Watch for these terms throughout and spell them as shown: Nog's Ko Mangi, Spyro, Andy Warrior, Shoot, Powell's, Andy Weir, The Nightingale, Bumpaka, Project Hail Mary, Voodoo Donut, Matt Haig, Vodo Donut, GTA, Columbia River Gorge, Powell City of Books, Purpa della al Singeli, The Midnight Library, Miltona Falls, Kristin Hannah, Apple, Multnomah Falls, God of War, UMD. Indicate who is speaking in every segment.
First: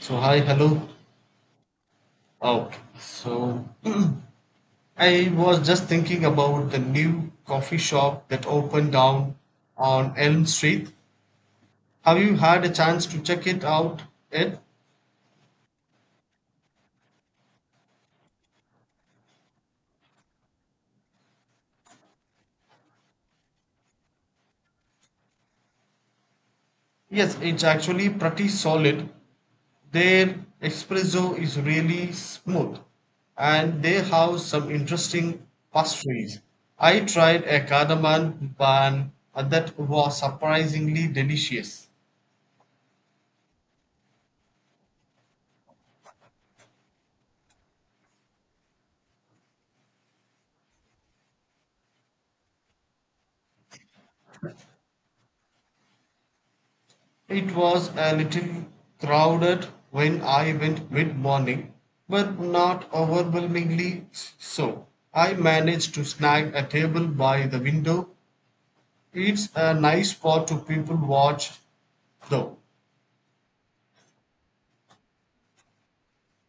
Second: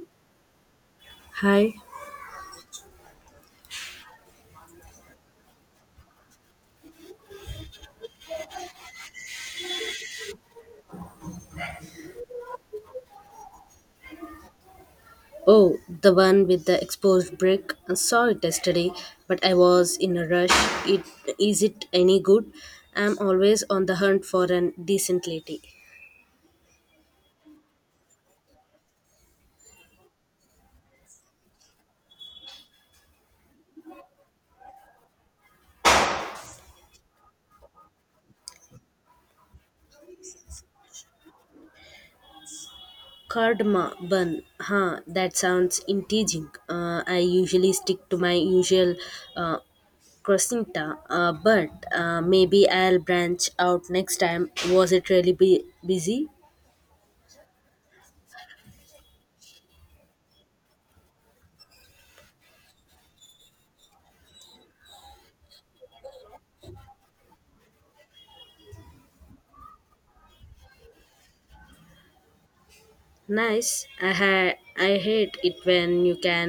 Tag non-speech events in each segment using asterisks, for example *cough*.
Speaker 1: So hi, hello.
Speaker 2: Hi.
Speaker 1: Oh, so *clears throat* I was just thinking about the new coffee shop that opened down on Elm Street. Have you had a chance to check it out yet?
Speaker 2: Oh, the one with the exposed brick. I saw it yesterday, but I was in a rush. It is it any good? I'm always on the hunt for an decent lady.
Speaker 1: Yes, it's actually pretty solid. Their espresso is really smooth, and they have some interesting pastries. I tried a cardamom bun that was surprisingly delicious.
Speaker 2: Cardma bun. Huh, that sounds intriguing. I usually stick to my usual uh, croissanta, but maybe I'll branch out next time. Was it really busy?
Speaker 1: It was a little crowded when I went mid morning, but not overwhelmingly so. I managed to snag a table by the window. It's a nice spot to people watch, though.
Speaker 2: Nice. I hate it when you can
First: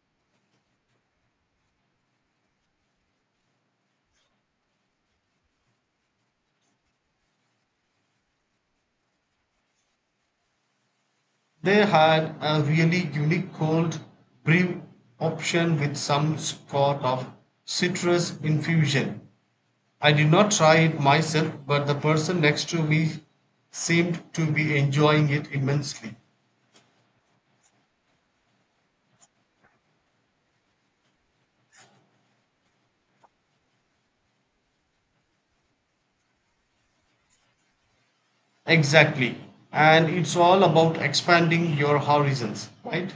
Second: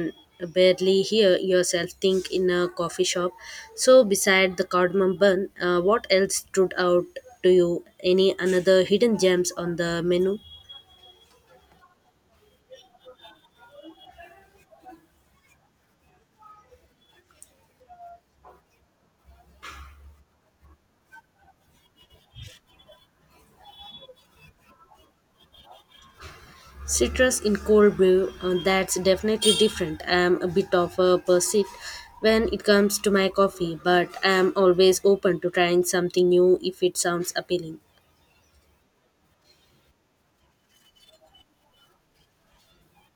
Speaker 2: barely hear yourself think in a coffee shop. So beside the cardamom bun, what else stood out to you? Any another hidden gems on the menu?
Speaker 1: They had a really unique cold brew option with some sort of citrus infusion. I did not try it myself, but the person next to me seemed to be enjoying it immensely.
Speaker 2: Citrus in cold brew, that's definitely different. I'm a bit of a pursuit when it comes to my coffee, but I'm always open to trying something new if it sounds appealing.
Speaker 1: Exactly. And it's all about expanding your horizons, right?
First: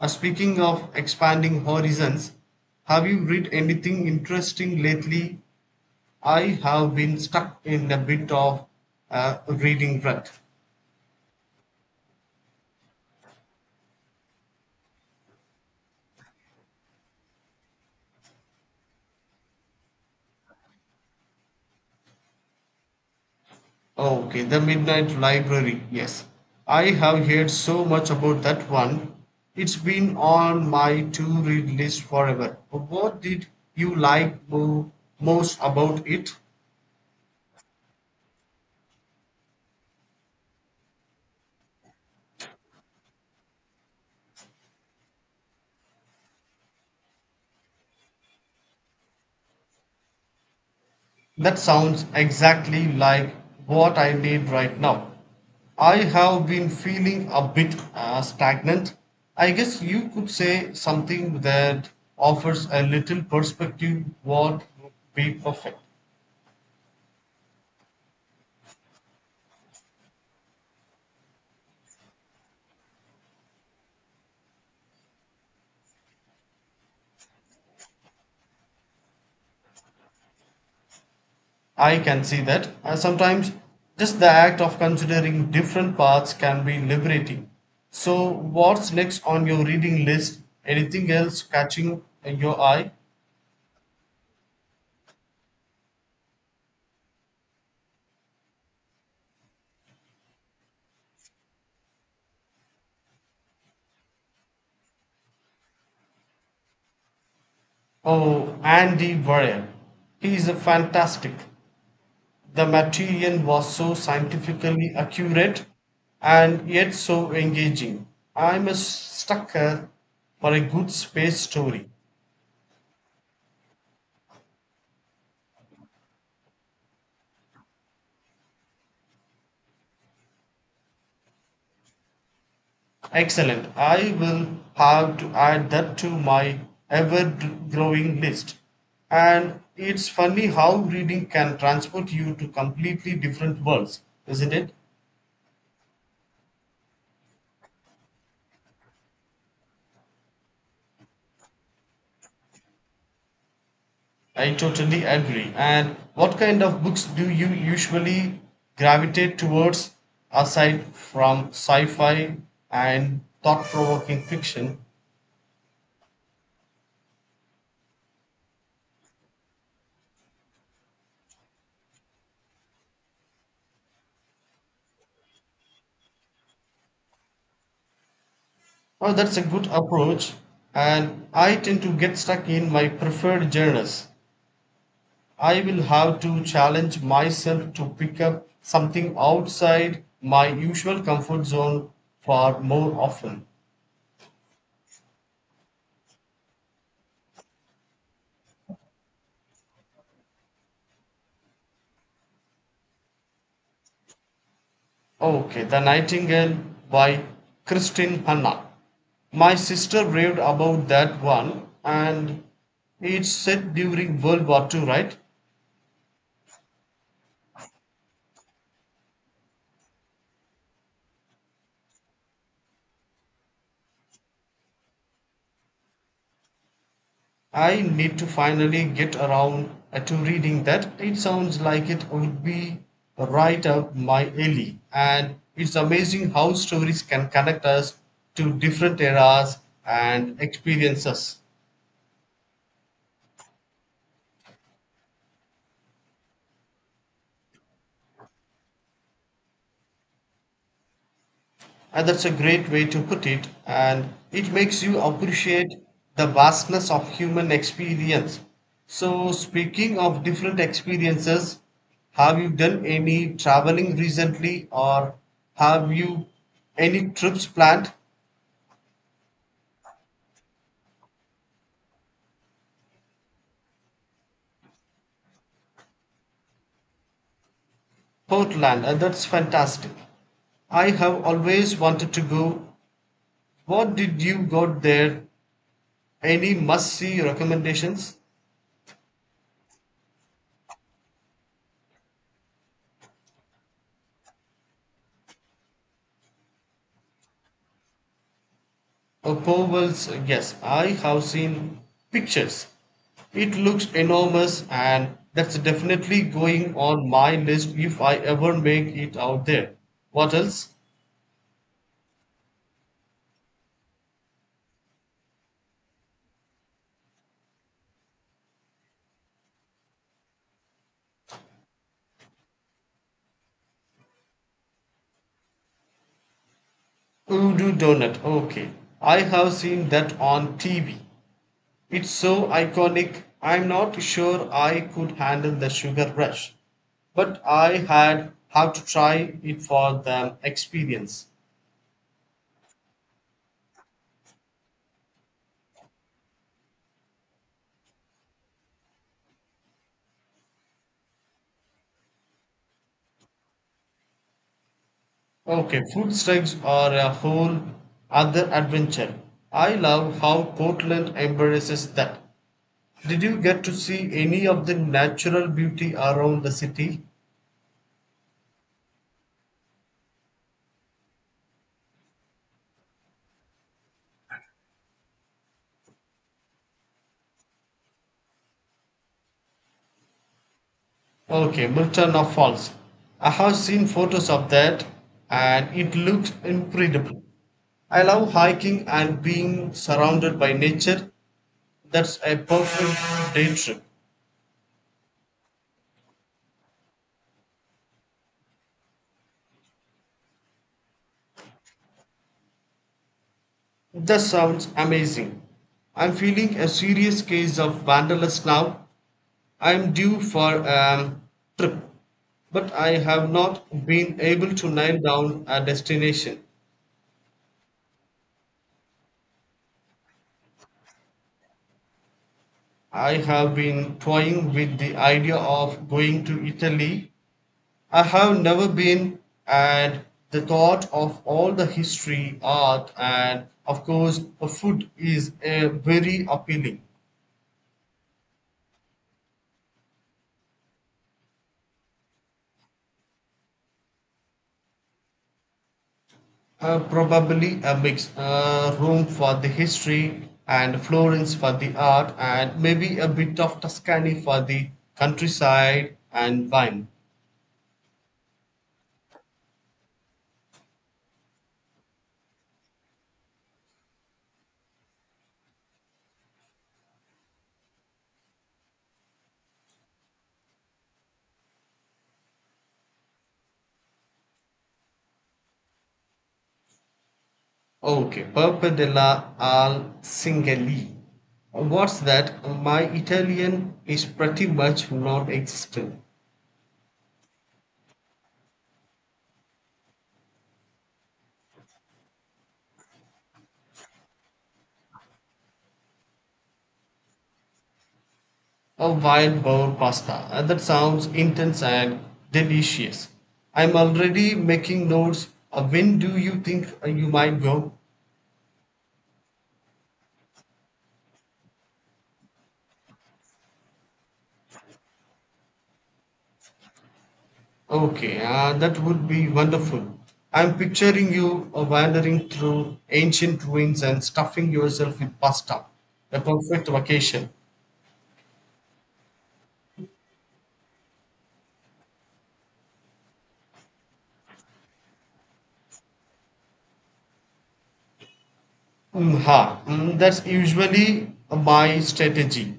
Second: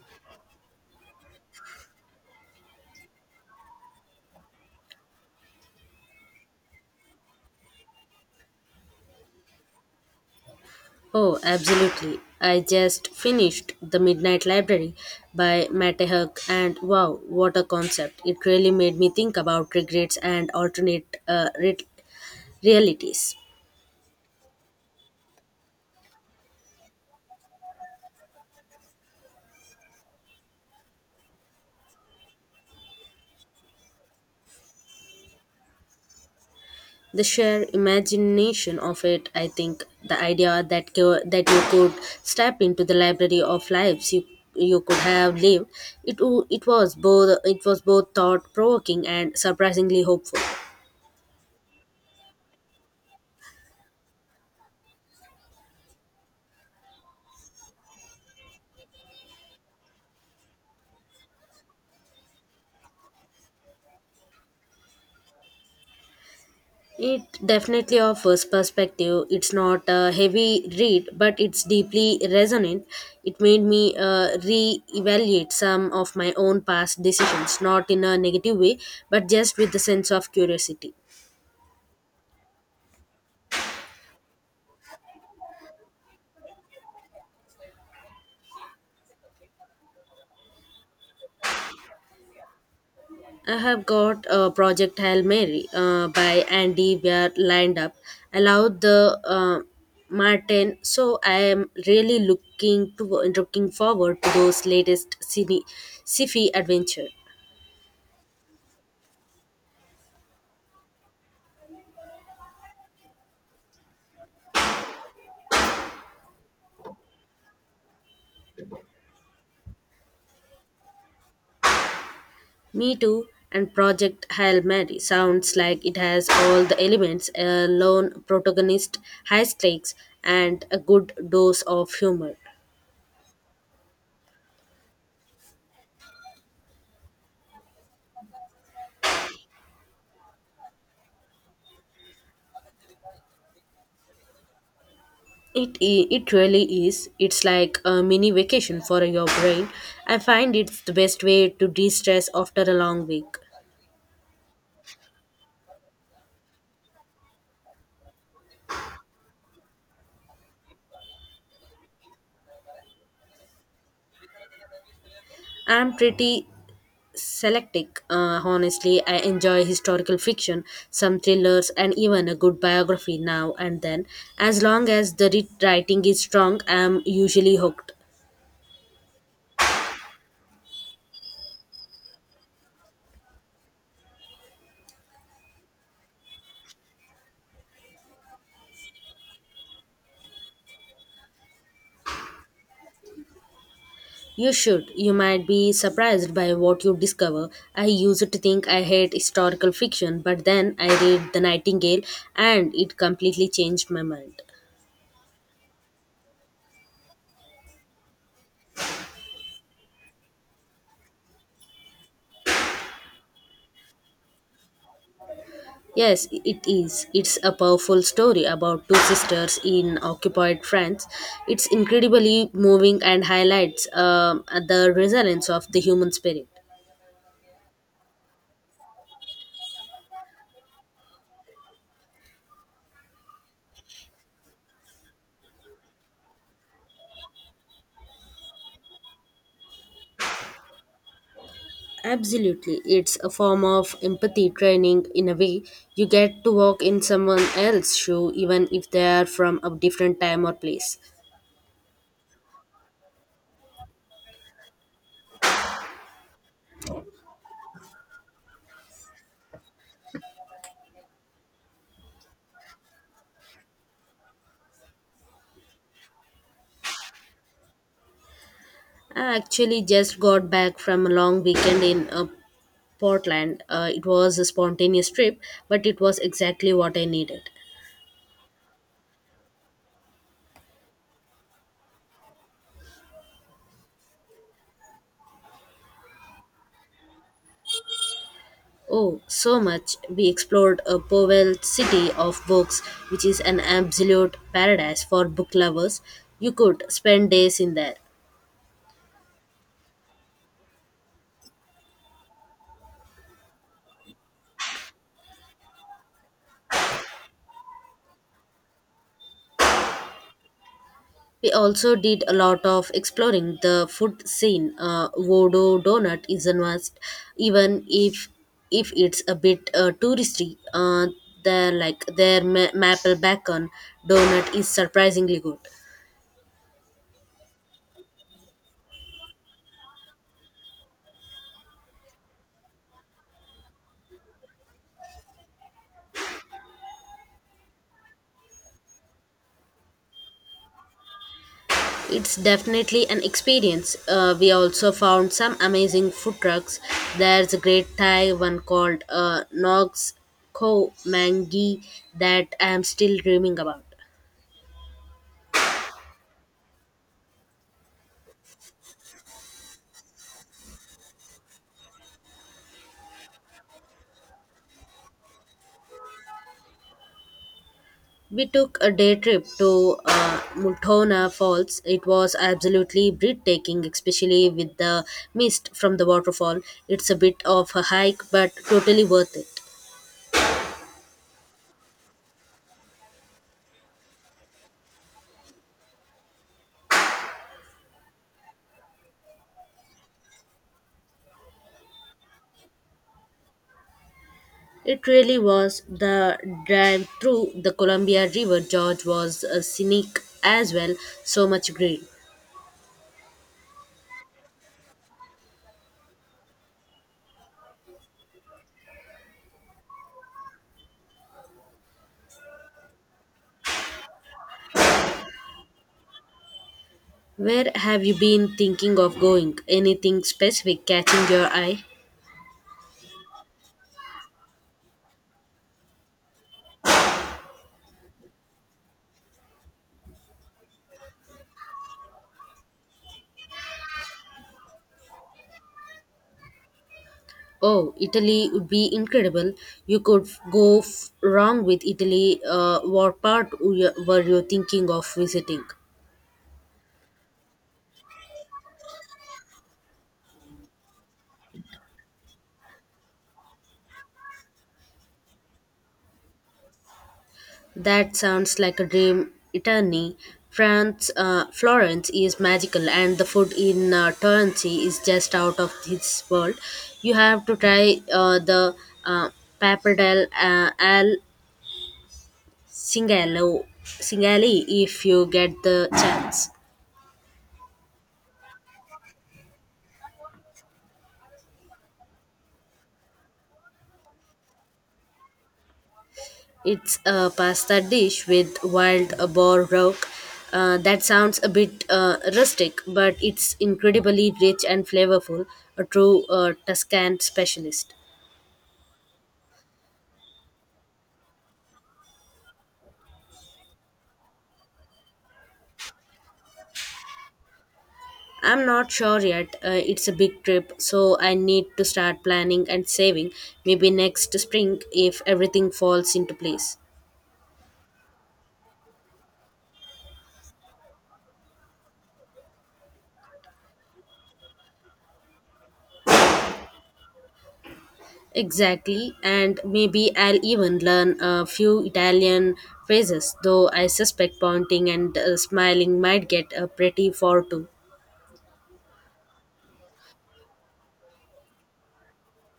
Speaker 1: Speaking of expanding horizons, have you read anything interesting lately? I have been stuck in a bit of reading rut.
Speaker 2: Oh, absolutely. I just finished The Midnight Library by Matt Haig, and wow, what a concept. It really made me think about regrets and alternate realities.
Speaker 1: Oh, okay, The Midnight Library, yes. I have heard so much about that one. It's been on my to read list forever. What did you like most about it?
Speaker 2: The sheer imagination of it, I think, the idea that you could step into the library of lives you could have lived, it was both thought provoking and surprisingly hopeful.
Speaker 1: That sounds exactly like what I need right now. I have been feeling a bit stagnant. I guess you could say something that offers a little perspective what would be perfect.
Speaker 2: It definitely offers perspective. It's not a heavy read, but it's deeply resonant. It made me re evaluate some of my own past decisions, not in a negative way, but just with a sense of curiosity.
Speaker 1: I can see that. Sometimes just the act of considering different paths can be liberating. So, what's next on your reading list? Anything else catching your eye?
Speaker 2: I have got Project Hail Mary by Andy Weir lined up. I love the Martin, so I am really looking forward to those latest cine, sci-fi adventure.
Speaker 1: Oh, Andy Warrior. He is a fantastic. The material was so scientifically accurate and yet so engaging. I'm a sucker for a good space story.
Speaker 2: Me Too and Project Hail Mary sounds like it has all the elements a lone protagonist, high stakes, and a good dose of humor.
Speaker 1: Excellent. I will have to add that to my ever growing list. And it's funny how reading can transport you to completely different worlds, isn't it?
Speaker 2: It really is. It's like a mini vacation for your brain. I find it's the best way to de stress after a long week.
Speaker 1: I totally agree. And what kind of books do you usually gravitate towards aside from sci fi and thought provoking fiction?
Speaker 2: I'm pretty selective. Honestly, I enjoy historical fiction, some thrillers, and even a good biography now and then. As long as the writing is strong, I'm usually hooked.
Speaker 1: Oh, that's a good approach. And I tend to get stuck in my preferred genres. I will have to challenge myself to pick up something outside my usual comfort zone far more often.
Speaker 2: You should. You might be surprised by what you discover. I used to think I hate historical fiction, but then I read The Nightingale and it completely changed my mind.
Speaker 1: Okay, The Nightingale by Kristin Hanna. My sister raved about that one, and it's set during World War Two, right?
Speaker 2: Yes, it is. It's a powerful story about two sisters in occupied France. It's incredibly moving and highlights the resilience of the human spirit.
Speaker 1: I need to finally get around to reading that. It sounds like it would be right up my alley, and it's amazing how stories can connect us to different eras and experiences.
Speaker 2: Absolutely. It's a form of empathy training in a way. You get to walk in someone else's shoe even if they are from a different time or place.
Speaker 1: And that's a great way to put it, and it makes you appreciate the vastness of human experience. So, speaking of different experiences, have you done any traveling recently or have you any trips planned?
Speaker 2: I actually just got back from a long weekend in Portland. It was a spontaneous trip, but it was exactly what I needed.
Speaker 1: Portland, and that's fantastic. I have always wanted to go. What did you got there? Any must see recommendations?
Speaker 2: Oh, so much. We explored a Powell city of books, which is an absolute paradise for book lovers. You could spend days in there.
Speaker 1: Oh, Powell's, yes, I have seen pictures. It looks enormous, and that's definitely going on my list if I ever make it out there. What else?
Speaker 2: We also did a lot of exploring the food scene. Vodo Donut is a must, even if it's a bit touristy. They're like their maple bacon donut is surprisingly good.
Speaker 1: Voodoo Donut. Okay, I have seen that on TV. It's so iconic, I'm not sure I could handle the sugar rush, but I had have to try it for the experience.
Speaker 2: It's definitely an experience. We also found some amazing food trucks. There's a great Thai one called Nog's Ko Mangi that I'm still dreaming about.
Speaker 1: Okay, food strikes are a whole other adventure. I love how Portland embraces that. Did you get to see any of the natural beauty around the city?
Speaker 2: We took a day trip to Multona Falls. It was absolutely breathtaking, especially with the mist from the waterfall. It's a bit of a hike, but totally worth it.
Speaker 1: Okay, Miltona Falls. I have seen photos of that and it looks incredible. I love hiking and being surrounded by nature. That's a perfect day trip.
Speaker 2: It really was the drive through the Columbia River. George was a scenic as well, so much green.
Speaker 1: That sounds amazing. I'm feeling a serious case of wanderlust now. I am due for a trip, but I have not been able to nail down a destination.
Speaker 2: Where have you been thinking of going? Anything specific catching your eye?
Speaker 1: I have been toying with the idea of going to Italy. I have never been, and the thought of all the history, art, and of course, the food is very appealing.
Speaker 2: Oh, Italy would be incredible. You could go wrong with Italy. What part were you thinking of visiting?
Speaker 1: Probably a mix. Rome for the history and Florence for the art, and maybe a bit of Tuscany for the countryside and wine.
Speaker 2: That sounds like a dream eternity. France, Florence is magical, and the food in Torrency is just out of this world. You have to try the uh, pappardelle al singalo singali if you get the chance.
Speaker 1: Okay, Purpa della al Singeli. What's that? My Italian is pretty much non existent.
Speaker 2: It's a pasta dish with wild boar rock. That sounds a bit rustic, but it's incredibly rich and flavorful. A true Tuscan specialist.
Speaker 1: A wild boar pasta. That sounds intense and delicious. I'm already making notes. When do you think you might go?
Speaker 2: I'm not sure yet. It's a big trip, so I need to start planning and saving. Maybe next spring if everything falls into place.
Speaker 1: Okay, that would be wonderful. I'm picturing you wandering through ancient ruins and stuffing yourself with pasta. A perfect vacation.
Speaker 2: Exactly, and maybe I'll even learn a few Italian phrases, though I suspect pointing and smiling might get pretty far too.
Speaker 1: Mm, ha. That's usually my strategy.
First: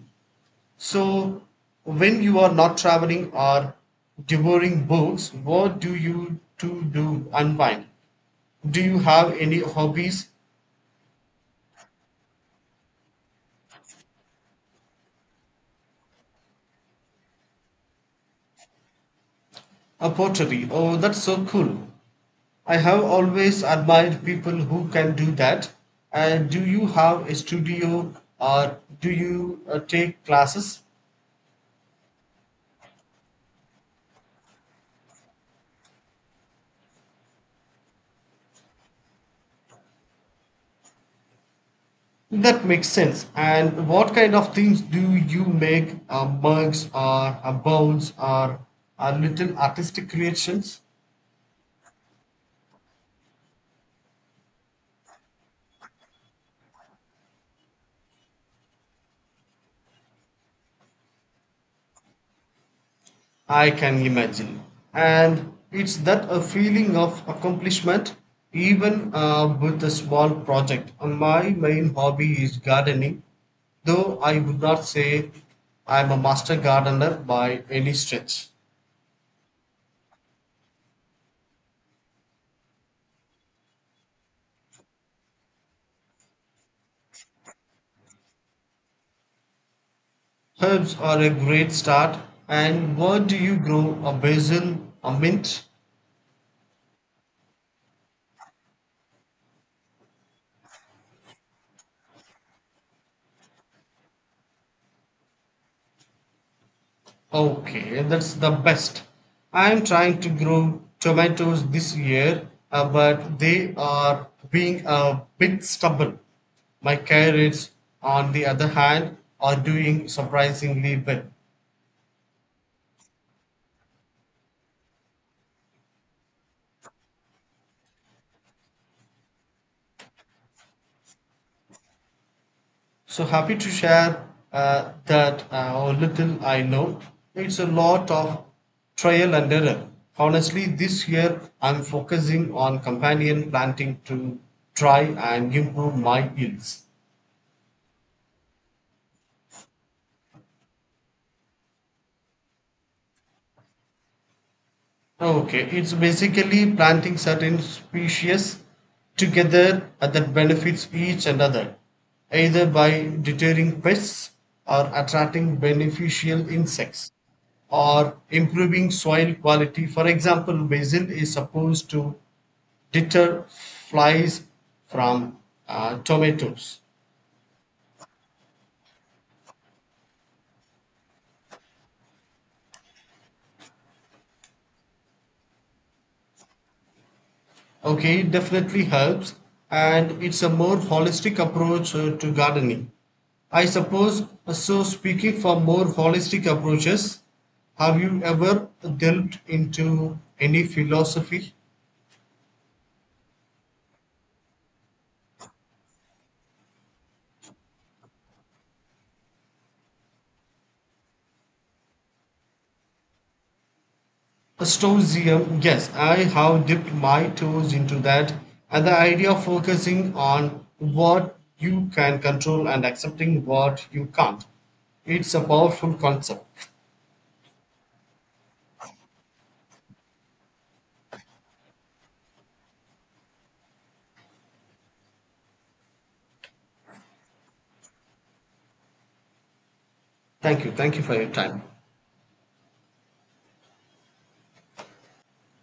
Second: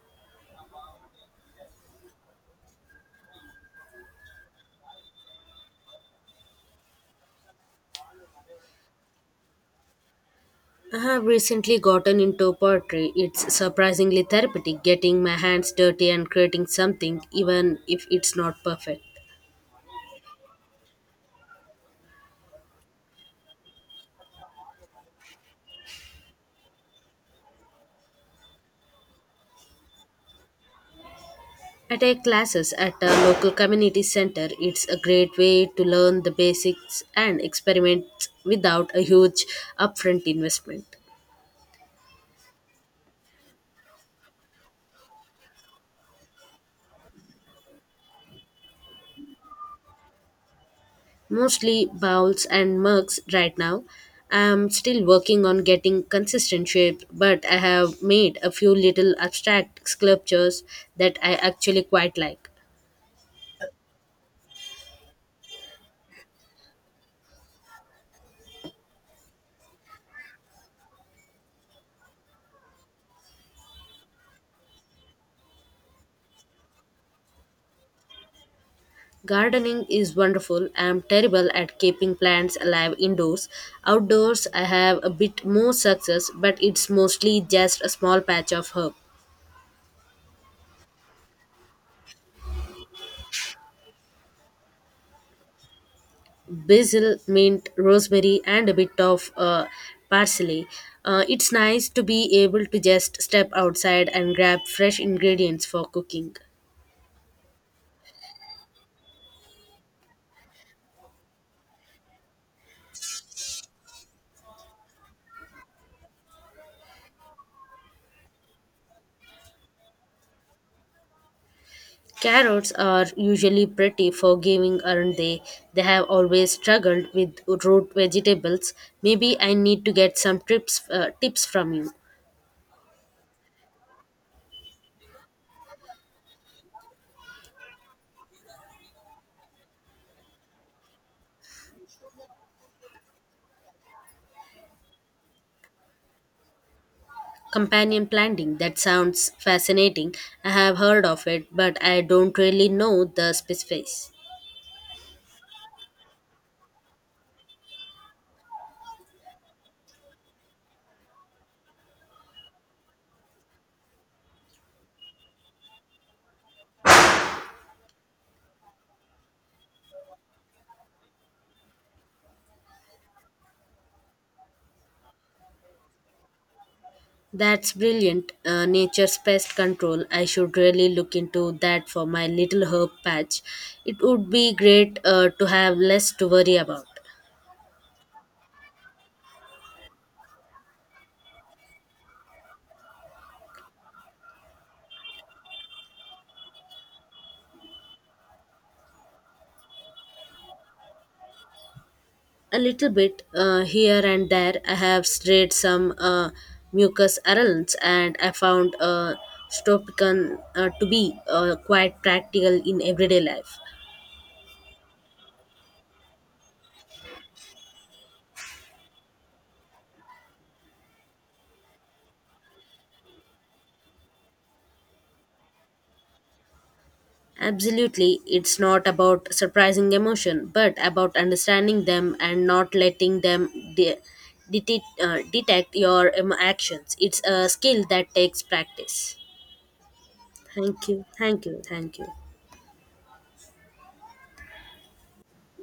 Speaker 1: So, when you are not traveling or devouring books, what do you to do unwind? Do you have any hobbies?
Speaker 2: I have recently gotten into poetry. It's surprisingly therapeutic getting my hands dirty and creating something, even if it's not perfect.
Speaker 1: A pottery. Oh, that's so cool. I have always admired people who can do that. And do you have a studio or do you take classes?
Speaker 2: I take classes at a local community center. It's a great way to learn the basics and experiment without a huge upfront investment.
Speaker 1: That makes sense. And what kind of things do you make? Mugs or bones or little artistic creations?
Speaker 2: Mostly bowls and mugs right now. I'm still working on getting consistent shape, but I have made a few little abstract sculptures that I actually quite like.
Speaker 1: I can imagine. And it's that a feeling of accomplishment, even with a small project. My main hobby is gardening, though I would not say I'm a master gardener by any stretch.
Speaker 2: Gardening is wonderful. I am terrible at keeping plants alive indoors. Outdoors, I have a bit more success, but it's mostly just a small patch of herb.
Speaker 1: Herbs are a great start. And what do you grow? A basil, a mint,
Speaker 2: Basil, mint, rosemary, and a bit of parsley. It's nice to be able to just step outside and grab fresh ingredients for cooking.
Speaker 1: Okay, that's the best. I'm trying to grow tomatoes this year, but they are being a bit stubborn. My carrots, on the other hand, are doing surprisingly well.
Speaker 2: Carrots are usually pretty forgiving, aren't they? They have always struggled with root vegetables. Maybe I need to get some tips from you.
Speaker 1: So happy to share that a little I know. It's a lot of trial and error. Honestly, this year I'm focusing on companion planting to try and improve my yields.
Speaker 2: Companion planting, that sounds fascinating. I have heard of it, but I don't really know the specifics.
Speaker 1: Okay, it's basically planting certain species together that benefits each another, either by deterring pests or attracting beneficial insects or improving soil quality. For example, basil is supposed to deter flies from tomatoes.
Speaker 2: That's brilliant. Nature's pest control. I should really look into that for my little herb patch. It would be great to have less to worry about.
Speaker 1: Okay, it definitely helps, and it's a more holistic approach to gardening. I suppose, so speaking for more holistic approaches, have you ever delved into any philosophy?
Speaker 2: A little bit here and there. I have strayed some mucus arounds, and I found Stopican to be quite practical in everyday life.
Speaker 1: A Stoicism, yes, I have dipped my toes into that, and the idea of focusing on what you can control and accepting what you can't. It's a powerful concept.
Speaker 2: Absolutely, it's not about surprising emotion, but about understanding them and not letting them de- detect your actions. It's a skill that takes practice.
Speaker 1: Thank you.
Speaker 2: Thank
Speaker 1: Thank you
Speaker 2: you,
Speaker 1: for your
Speaker 2: thank you,
Speaker 1: time.
Speaker 2: thank you.